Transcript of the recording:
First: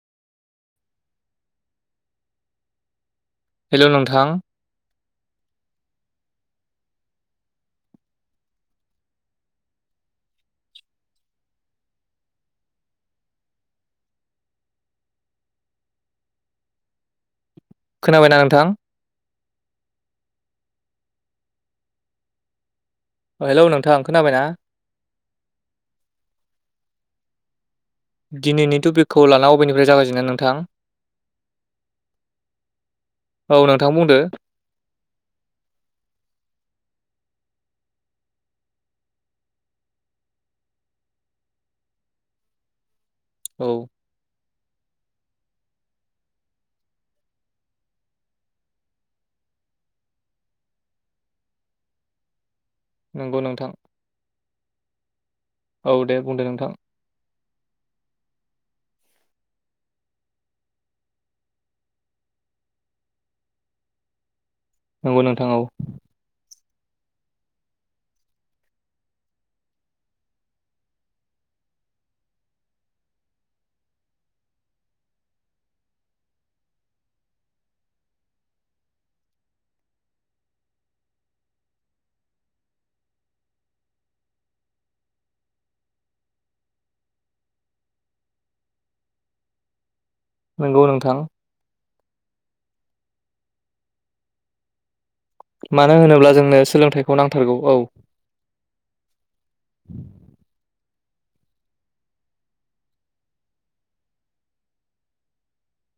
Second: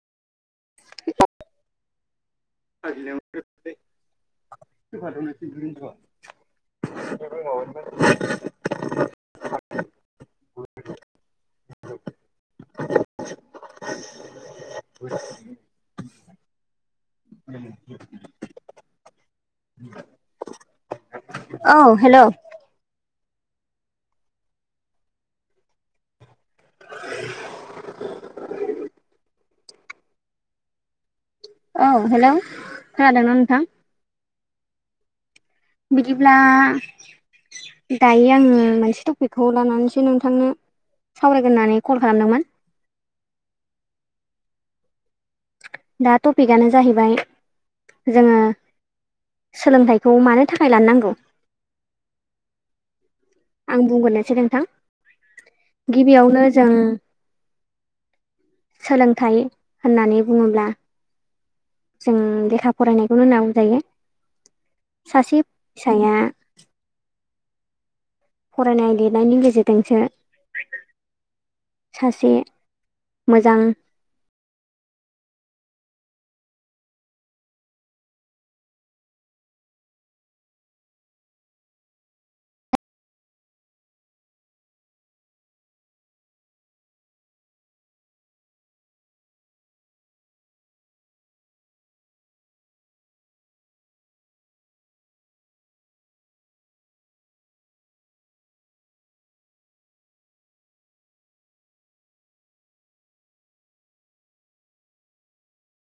हेल' नोंथां [unintelligible] [unintelligible] [unintelligible] खोनाबायना नोंथां? [unintelligible] औ हेल' हेलौ नोंथाङा आं खोनाबायना? दिनैनि थपिकखौ लाना अबेनिफ्राय जागायजेनो नोंथां? औ हेलौ खोनादोंना औ नोंथां? बुंदो बिदिब्ला दायो आङो मोनसे टपिकखौ लानानैसै नोंथांनो‌ सावरायगोन होननानै कल खालामदोंमोन। औ। दा टपिकआनो जाहैबाय जोङो सोलोंथाइखौ मानो थाखाय लानो नांगौ। [inaudible] नोंथां आं बुंग्रोनोसै नोंथां औ दे बुंदो गिबियावनो जों नोंथां सोलोंथाइ होननानै बुङोब्ला जों लेखा फरायनायखौनो होनना बुंजायो। नंगौ सासे नोंथां औ फिसाया फरायनाय लिरनायनि गेजेरजोंसो सासे मोजां नंगौ नोंथां। मानो होनोब्ला जोंनो सोलोंथायाइखौ नांथारगौ औ। [inaudible]